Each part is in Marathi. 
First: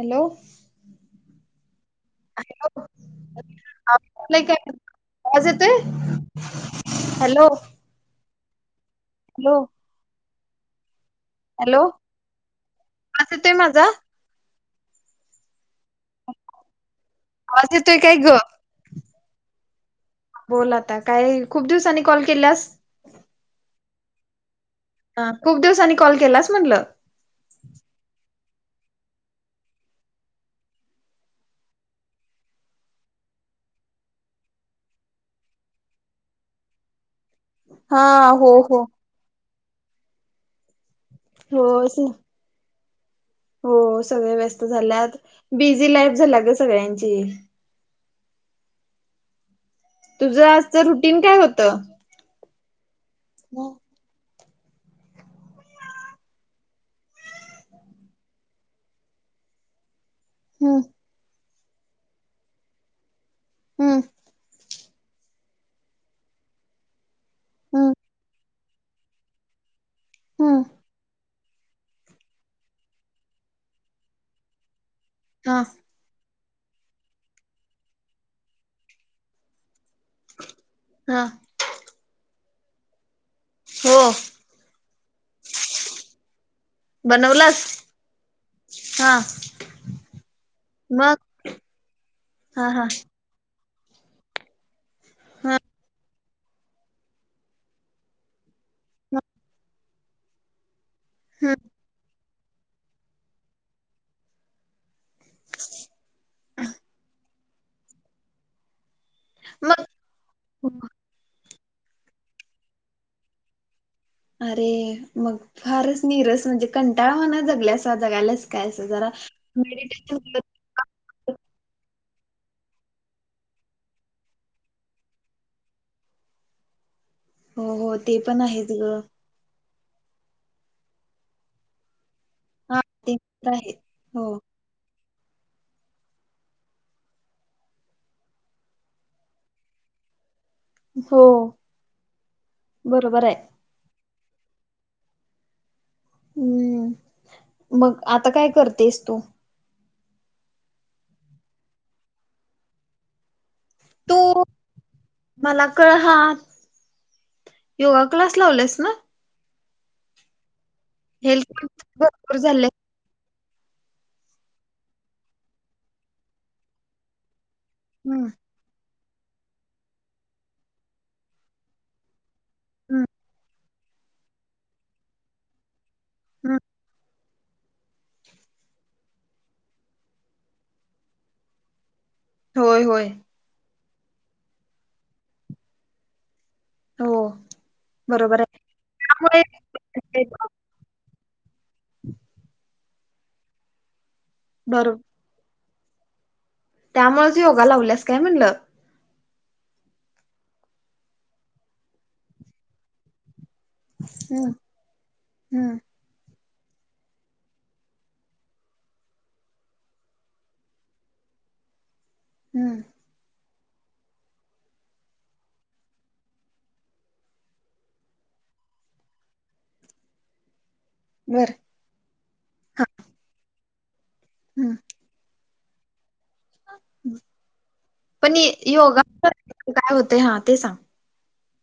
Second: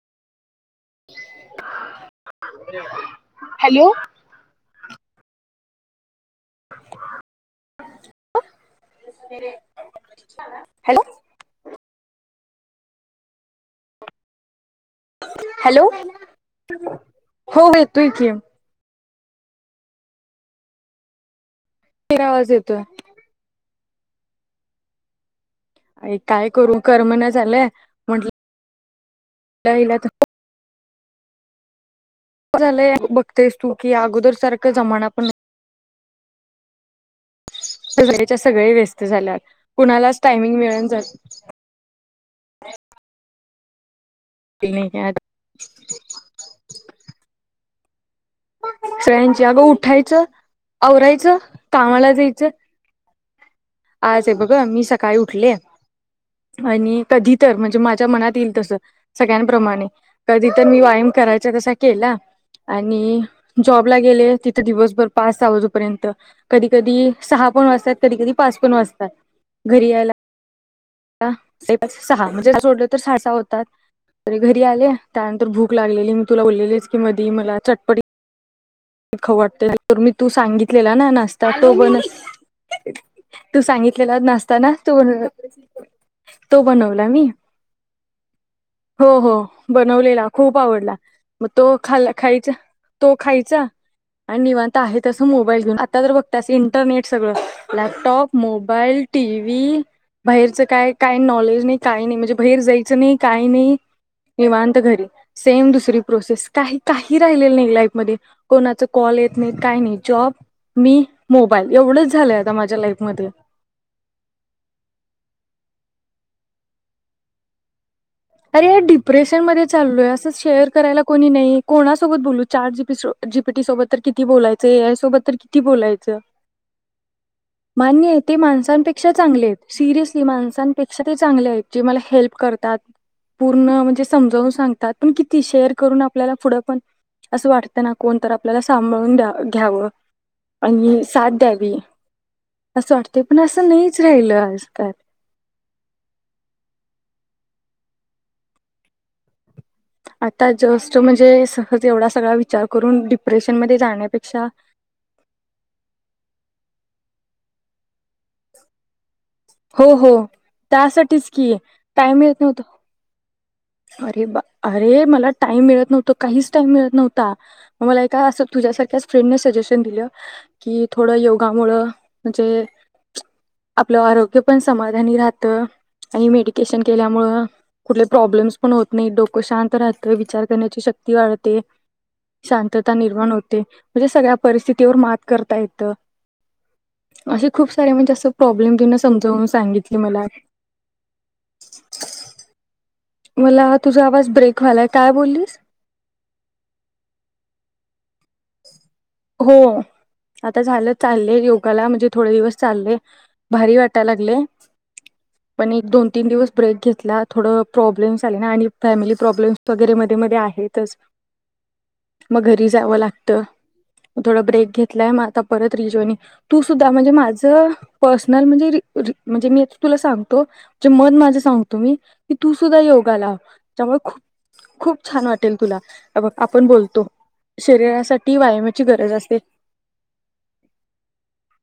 हॅलो हॅलो हॅलो आवाज काय आवाज येते [inaudible] हॅलो त [inaudible] हॅलो हॅलो आवाज येतोय माझा हॅलो हो आ ते तोय येतोय काय की ग बोलाता काय खूप दिवसांनी कॉल आवाज केल्यास येतोय हा खूप दिवसांनी अ कॉल काय केलास करू म्हटलं कर म्हना झालंय म्हंटलं नाहीहिला तर झालंय बघतास तू की अगोदर सारखा जमाना पण स हा वळीच्या हो सगळे हो व्यस्त झाल्यात कुणालाच टायमिंग मिळल जात हो स- हो सग व्यस्त झाल्या नाही बिझी लाईफ झाला ग सगळ्यांची फ्र्यांची अगं उठ उठायचं तुझं आजचं रुटीन काय आवरायचं कामाला जायचं ह आज बघ मी सकाळी उठले आणि कधी तर म्हणजे माझ्या मनात येईल तस सगळ्यांप्रमाणे कधी तर मी हम्म व्यायाम करायचा कस केला आणि जॉब ला गेले तिथे दिवस पाच वाजपर्यंत कधी कधी सहा पण हम्म वार्षात कधी कधी घरी हम सहा म्हणजे सोडलं तर सहा सहा होतात तरी घरी आले त्यानंतर हा भूक लागलेली तुला बोललेलीस की मधी मला चटपट ख वाटते तर मी तू सांगितलेला ना हा नसता तो बण तू हो सांगितलेला नसता ना तूण तो बनला मी बनवलास हो हा हो बनवलेला खूप आवडला मग तो खा खायचा हा हा तो खायचा आणि निव आहेसं हा मोबाईल घेऊ आता तर बघ त्याच इंटरनेट सगळं लॅपटॉप मोबाईल टीव्ही बाहेरच काय काही नॉलेज नाही काही नाही म्हणजे बाहेर जायचं नाही काही नाही निवांत घरी सेम दुसरी प्रोसेस का काही लाईफ मध्ये कोणाच कॉल येत नाही काय नाही जॉब मग मी मो बाल एवढंच झालंय आता माझ्या लाईफमध्ये. अरे मग फारच नीरस म्हणजे कंटाळवा ना जगल्यास. जगायलाच अरे काय या असं जरा डिप्रेशन मध्ये चालोय मेडिटेशन असं कर शेअर करायला कोणी नाही कोणा त बोलू चार जीी जीपीटी सोबत तर किती बोलायचं ए आय सोबत तर किती बोलायचं. हो हो मान्य ते पण आहेच ग माणसपेक्षा चांगले सिरसली माण सन पेक्ष्या ते चांगलेत जे मला हेल्प करतात. हा ते तर पूर्ण आहे म्हणजे हो समजावून सांगतात. पण किती शेअर करून आपल्याला पुढं पण असं वाटतं ना कोणत आपल्याला सांभाळून द्या घ्यावं. आणि हो साथ द्यावी असं वाटते बरोबर आहे पण असं नाहीच. राहिल आजकाल. हम्म मग आता काय करतेस तू.? आता जस्ट म्हणजे सहज एवढा सग विचार करून डप्रेश तू मला कळ हा. योगा क्लास लावलास ना. हो हो. त्यासाठीच हेल्थ की कॉन्शियस टाईम भरपूर येत नव्हत. झाले अरे बा अरे मला टाइम मिळत नव्हत काहीच टाइम मिळत नव्हता. मला हम्म का असं तुझ्यासारख्या फ्रेंडने सजेशन दिलं की थोडं योगामु म्हणजे हम्म आपलं आरोग्य पण समाधानी राहतं आणि हम्म मेडिटेशन केल्यामुळ कुठले प्रॉब्लेमस पण होत नाही डोकं शांत राहत विचार करण्याची शक्ती वाढते. होय शांतता होय निर्माण होते. म्हणजे सगळ्या परिस्थितीवर मात करता येतं. हो असे खूप सारे म्हणजे असं बरोबर आहे प्रॉब्लेम तु त्यामुळे समजवून सांगितले मला. मलाा तुझा आवाज ब्रेकवालाय बरोबर काय बोललीस.? त्यामुळेच योगा लावल्यास काय म्हनलं? हो आता झालं चाललेय योगाला म्हणजे थोडे दिवस चालले. भारी वाटाय लागले हम्म पण हम्म एक दोन तीन दिवस ब्रेक घेतला थोडं प्रॉब्लेम्स आले ना आणि फॅमिली प्रॉब्लेम्स वगैरे मध्ये मध्ये आहेतच. मग घरी हम्म जावं लागतं. थोडं ब्रेक घेतलाय आता परत रिजॉइनिंग, तू सुद्धा म्हणजे माझं, पर्सनल म्हणजे रि री म्हणजे मी आता तुला सांगतो.. मत माझे बर सांगतो मी की तू सुद्धा योगा लाव. [unintelligible] हम्म खूप छान वाटत. टेल तुला. बघ आपण बोलतो पण शरीरासाठी य- व्यायाम योगा [unintelligible] काय होते हा ते सांग.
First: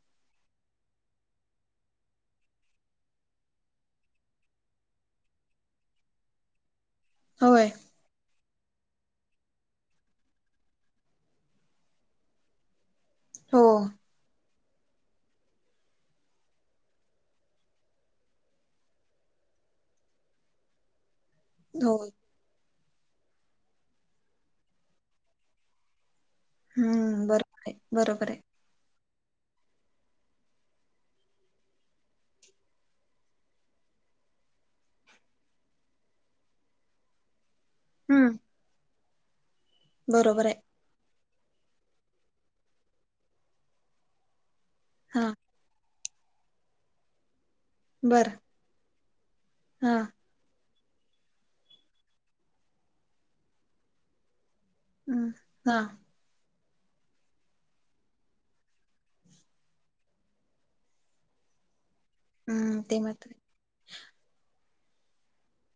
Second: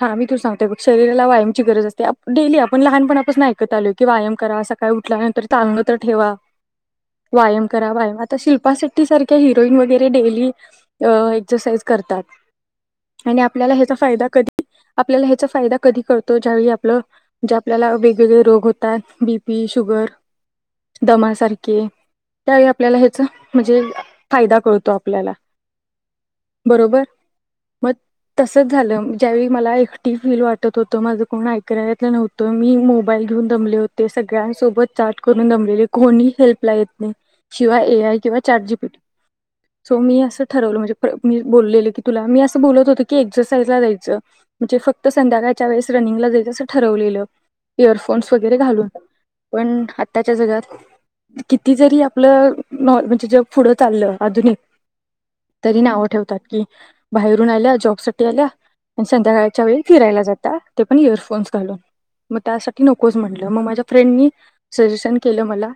हा मी तू सांगतेोय शरीराला व्यायामची गरज असते डेली आपण लहानपणापण ऐकत आलो की व्यायाम करा सकाळी उठल्या नंतर चाललं तर ठेवा. व्यायाम होय करा व्यायाम. शिल्पा शेट्टी सारख्या हिरोईन वगैरे डेलीक् एक्सरसाइज करतात. आणि हो आपल्याला ह्याचा फायदा कधी आपल्याला ह्याचा फायदा कधी करतो ज्यावेळी आपलं जे आपल्याला वेगवेगळे रोग होतात बीपी शुगर. दमासारखे हो त्या.. आपल्याला ह्याच म्हणजे फायदा कळतो आपल्याला. बरोबर हम्म बरोबर आहे मग बरोबर आहे. तसच झालं त्यावेळी मला एकटी फील वाटत होतं माझं कोण ऐकनारातलं नव्हतं मी मोबाईल घेऊन दमले होते सगळ्यांसोबत चाट करून दमलेले कोणी हेल्पला येत नाही. शिवाय ए आय हम्म किंवा चार जी सो मी असं बरोबर आहे ठरवलं म्हणजे मी बोलले की तुला मी असं बोलत होत की एक्सरसाईजला जा्यायच म्हणजे फक्त हा संध्याकाळच्या वेळेस रनिंगला जायचं असं ठरवलेलं. बरं इयरफोन्स वगैरे घालून. पण हा हा. आत्ताच्या जगात किती जरी आपलं नॉ म्हणजे जग पुढं चाललं आधुनिक हम् तरी नावं ठेवतात की बाहेरून आल्या जॉब साठी आल्या आणि संध्याकाळच्या वेळी फिरायला जाता ते पण इयरफोन्स घालून. मग हम्म त्यासाठी ते नकोच मात्र म्हंटलं मग माझ्या फ्रेंडनी सजेशन केलं मला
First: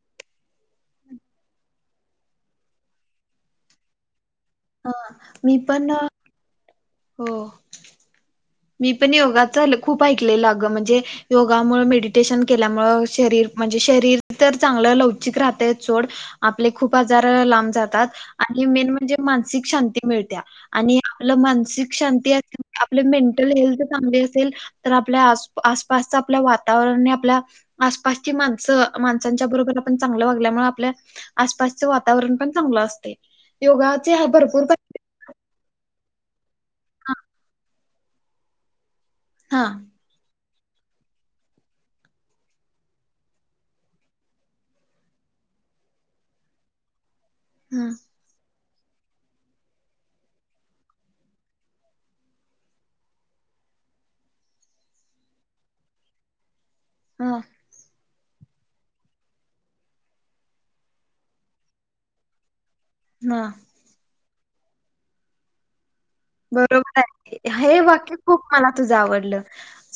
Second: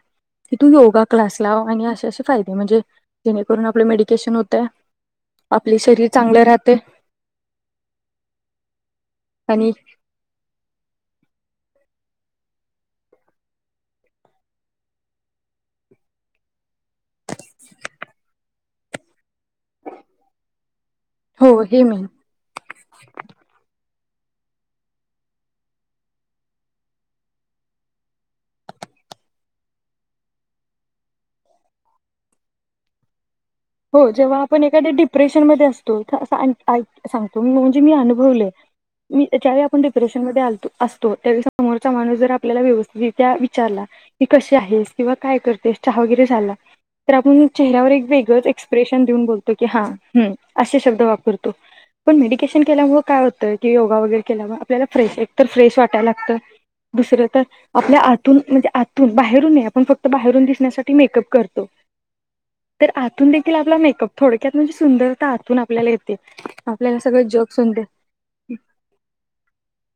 की तू योगा क्लास लाव आणि असे असे फायदे म्हणजे जेणेकरून आपल मेडीटेशन होतंय. हा मी आपले पण शरीर अ, चांगलं राह ते हो मी पण योगाच आणि खूप ऐकलेलं अं म्हणजे योग मुळ मेडिटेशन केल्यामुळे म्हणजे तर शरीर लवचिक राहते आपले खूप आजार लांब जातात आणि मेन म्हणजे मानसिक शांती मिळते आणि हो हे मानसिक मेन शांती आपल चांग असेल तर आपल्या आस आसपास आपल्या वातावरण आणि आपल्या हो योगाचे हा जेव्हा भरपूर आपण एखाद्या डिप्रेशनमध्ये असतो. तो इथं असं हा सांगतो मी अनुभवले मी त्या्च्यावेळी हा आपण डिप्रेशनमध्ये आलतो. असतो त्या समोरचा माणूस जर आपल्याला व्यवस्थितित्या विचारला की कशी आहेस किंवा काय करतेस चहा वगैरे झाला तर आपण हा चेहऱ्यावर एक वेगळंच एक एक्सप्रेशन देऊन बोलतो की हा असे शब्द वापरतो पण मेडिटेशन केल्यामु काय होतं की योगा वगैरे केल्यामुळे आपल्याला फ्रेश एकतर फ्रेश वाटाला लागतं. दुसरं हा तर आपल्या आ म्हण आतून नाही तर बाहेरून आपण फक्त बाहेरून दिसण्यासाठी मेकप करतो तून हा देखील आपला मेकअप थोडक्यात म्हणजे सुंदरता हातून आपल्यालाेत बरोबर आहे हे वाक्य खूप मला तुझ आवडलं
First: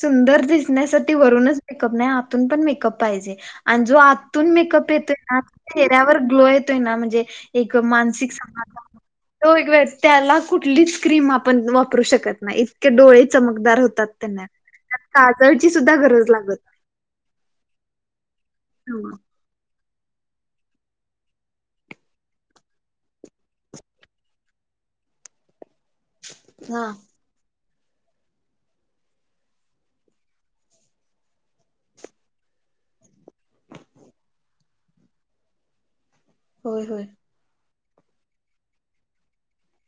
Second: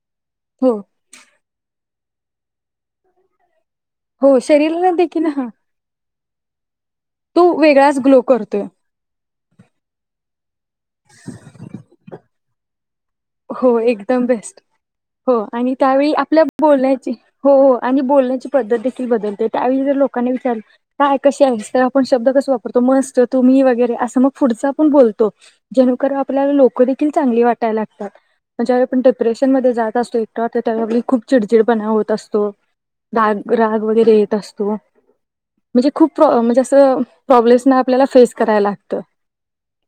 सुंदर हो दिसण्यासाठी वरूनच मेकअप नाही पण मेकअप पाहिजे आणि जो हो आतून मेकअप शरीराला येतोय देखील ना हा त चेहऱ्यावर वय ना म्हणजे तो एक वेगळाच ग्लो मानसिक करतोय. समाधान त एक त्याला कुठली क्रीम आपण वापरू शकत नाही डोळे हो चमकदार होतात एकदम त्यांना. बेस्ट त्यात हो काजळची आणि सुद्धा त्यावेळी गरज आपल्या लागत बोलण्याची हो आणि बोलण्याची पध देख नाही. बदलते त्यावेळी लोकांनी विचारलं काय कशी आहे तर आपण शब्द कस वापरतो मस्त तू मी वगैरे असं मग पुढचा आपण बोलतो जणुकर आपल्याला लोक हा देखील चांगली वाटते त्याला ज्या आपण डिप्रेशन मध्ये जात असतो एकट त्या खूप चिडचिडपणाव होत असतो राग राग वगैरे येत असतो म्हणजे खूप प्रॉ म्हणजे होय असं होय प्रॉब्लेम्स ना आपल्याला फेस करायला लागत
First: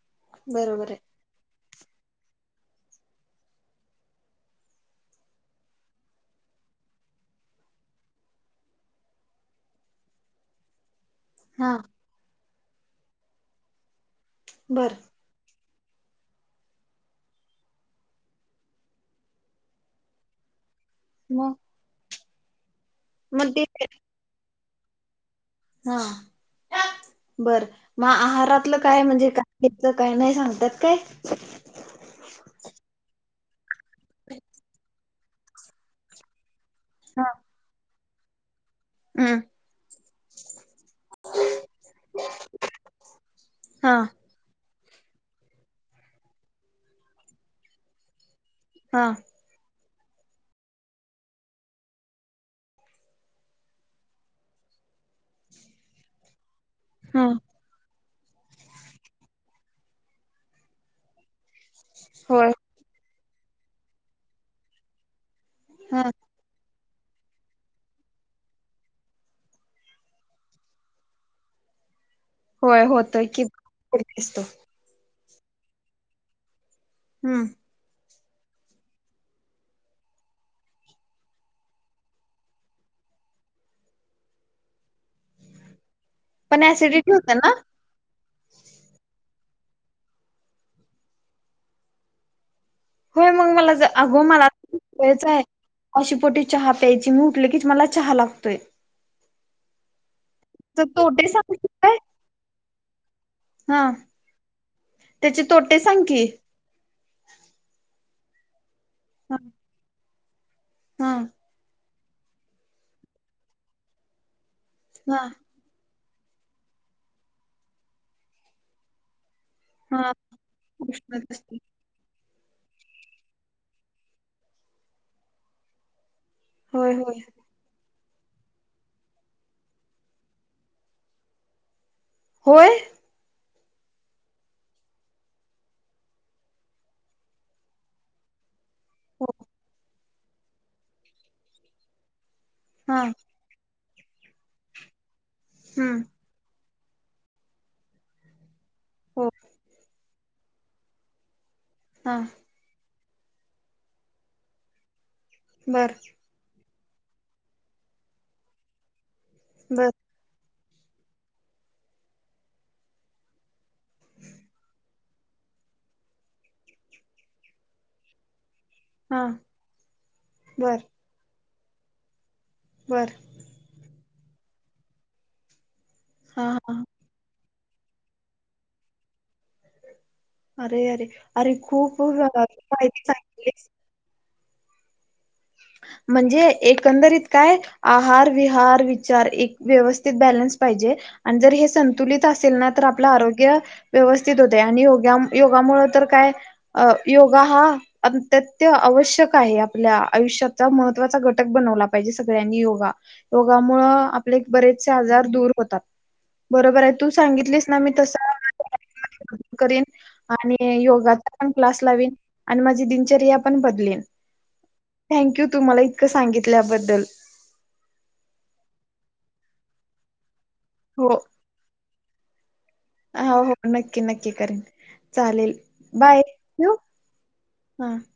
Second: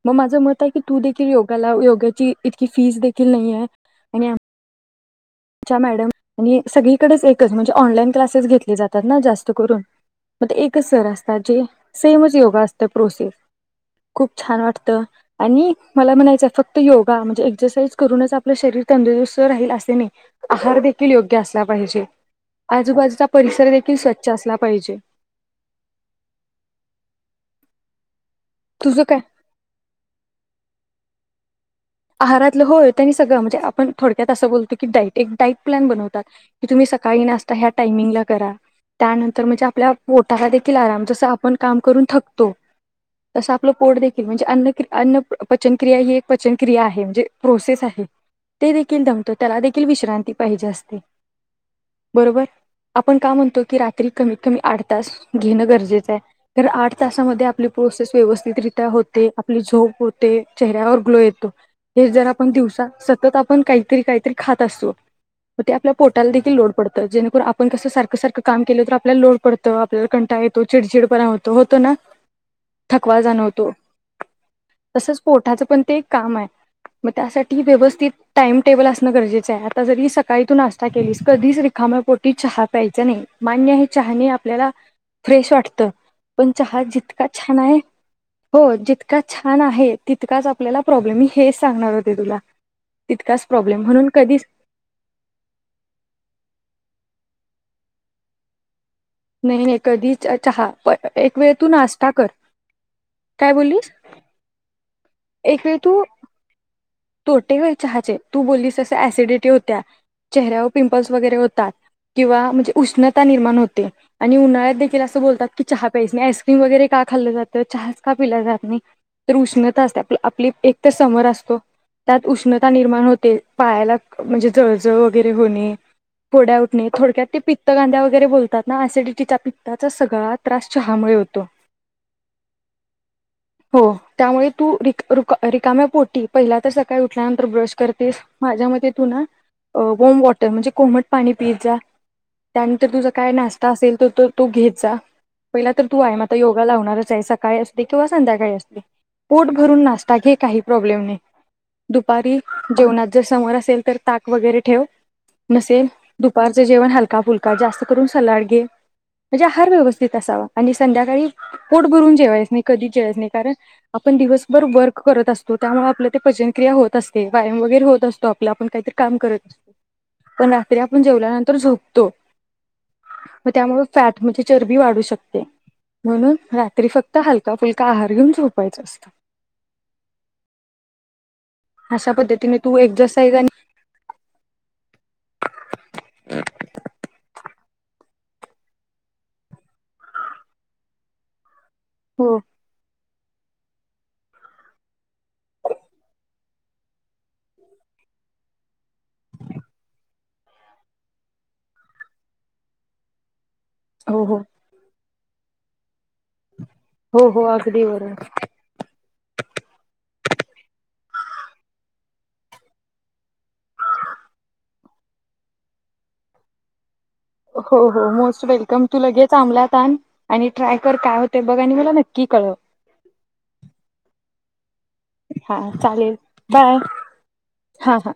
मग माझं मत आहे की तू देखील योग कला उपयोगाची की फीस देखील नाही आहे आणि आमच्या या मॅडम आणि सगळीकडेच एकच म्हणजे ऑनलाईन क्लासेस घेतले जातात ना जास्त करून मग ते एकच सर असत जी हा सेमचं योगा त्या प्रोसेस खूप छान वाटत बरं आणि मला म्हणायचंय फक्त योगा म्हणजे एक्सरसाइज करूनच आपलं शरीर तंदुरुस्त राहील असे नाही आहार देखील देखील योग्य मग असला पाहिजे आजूबाजूचा मग ते परिसर देखील स्वच्छ असला पाहिजे हा बर म आहार् घातलं काय म्हणजे काय घ काय नाही सांगतात काय आहारातलं होय त्यांनी सगळं म्हणजे आपण थोडक्यात असं बोलतो की डाईट एक डाईट प्लॅन बनवतात तुम्ही हा सकाळी नाशता ह्या टामिंगला करा हम्म त्यानंतर म्हणजे आपल्या पोटा साठी आराम जस आपण काम करून थकतो तस आपलं हा पोट देखील म्हणजे अन्न क्रिया अन्न पचनक्रिया ही एक पचन क्रिया आहे म्हणजे प्रोसेस आहे ते देखील हा दमतो त्याला विश्रांती पाहिजे असते बरोबर आपण का म्हणतो की रात्री कमीत कमी आठ तास घेणं गरजेचं आहे तर आठ हा तासामध्ये आपली प्रोसेस व्यवस्थित रित्या होते आपली झोप होते चेहऱ्यावर ग्लो येतो हे जर होय आपण दिवसा त आपण काहीतरी काहीतरी खात असतो मग ते आपल्या हा पोटाला देखील लोड पडत तर जेणेकरून आपण कसं सारखं सारखं काम केलं तर आपल्याला लोड पडतं आपल्याला कंटाळा येतो चिडचिडपणा होतं होतं ना होय थकवा होतय की जाणवतो पोट दिसतो तसंच पोटाचं पण ते एक काम आहे मग हम्म त्यासाठी व्यवस्थित टाइम टेबल असणं गरजेचं आहे आता जरी सकाळी तू नाश्ता केलीस कधीच रिखाम पोटी चहा प्यायचं नाही मान्य हे चहा नाही आपल्याला फ्रेश वाटत पण चहा ऍसिडिटी जितका होतं ना छान आहे हो जितका छान आहे तितकाच आपल्याला प्रॉब्लेमही हेच सांगणार होते तुला होय मग मला प्रॉब्लेम म्हणून अगो कधीच मला सवययच आहे उपाशी श पोटी चहा प्यायची मग की मला चहा लागतोय मेहनत [unintelligible] कधी चहा तर प तोटे एक वेळ सांग तू काय नाश्ता कर काय बोललीस हा त्याचे तोटे सांग की तोटेय चहाचे तू बोललीस हा असिडिटी होत चेहऱ्या व पिंपल्स हा वगैरे होतात किंवा म्हणजे उष्णता निर्माण होते आणि उन्हाळ्यात देख हा असं बोलतात की चहा नाही आईस्क्रीम वगैरे का खाल्लं जातं चहा का पिला जात नाही तर उष्णता असते हा आप आपली एक तर समर उष्णता असते असतो उष्णता निर्माण होते पायाला म्हणजे जळजळ वगैरे होणे फोड्या उठणे होय होय तोडक्यात ते पित्त गाद्यावर बोलतात ना सिडिटीच्या पित्ताचा सगळा त्रास चहामुळे होतो होय हो त्यामुळे तू रिकाम्या पोटी पहिल्य तर काय उठल्यानंतर ब्रश करतेस माझ्या मध्ये तू ना हो वर्मा वॉटर म्हणजे कोमट पाणी पिय जा त्यानंतर हा तुझा काय नाश्ता असेल तू घेत जा पहिला तर तू हम्म आहे व्हायम योग लावणारच आहे सकाळी असते किंवा संध्याकाळी अस हो पोट भरून नासत आता काही प्रॉब्लेम नाही हा दुपारी जेवणा जर समोर असेल तर ताक वगैरे ठेव नसेल बर दुपार जेवण हलका फुलका जास्त करून सलाड घे म्हणजे आहार बर व्यवस्थित असावा आणि संध्याकाळी पोट भरून जेवायच नाही कधीच जेयच नाही कारण आपण दिवसभर वर्क करत असतो त्यामुळे आपलं ते पजनक्रिया होतते्यायाम वगैरे होत असतो आप आप आपण काहीतरी काम हा करततो पण बर रात्री आपण जेवलांत तर झोपतो बर म त्यामुळे फॅट म्हणजे चरबी वाढू शकते म्हणून हा हा रात्री फक्त हल फुलका आहार घेऊन झोपायच असत अरे यारे अरे खूप खुप रागात पद्धतीने तू माहिती एक्झरसाईज आणि सांगली म्हणजे एकंदरीत काय आहार विहार विचार एक व्यवस्थित बॅलन्स पाहिजे आणि जर हेच संतुलित हो असेल ना तर आपलं आरोग्य योगा आपल्या आयुष्यात अत्यंत महत्त्वाचा आहे योगा हा जीवनाचा महत्त्वाचा घटक बनवला पाहिजे सर्वांनी रोगामुळ हो आपले हो बरेचसे आजार दूर होतात. बरोबर आहे तू हो हो सांगितलीस ना अगदी मी तस बरोबर करीन आणि योगाचा पण क्लास लावेन आणि माझी दिनचर्या पण बदलेन थँक्यू. तुम्हाला इतकं सांगितल्याबद्दल हो हो मोस्ट वेलकम तू लगेच आंमलातन आण. आणि ट्राय कर काय होते बघा आणि मला नक्की क कळ ह हो हो नक्की नक्की. क करे हा चालेल बाय हा हा.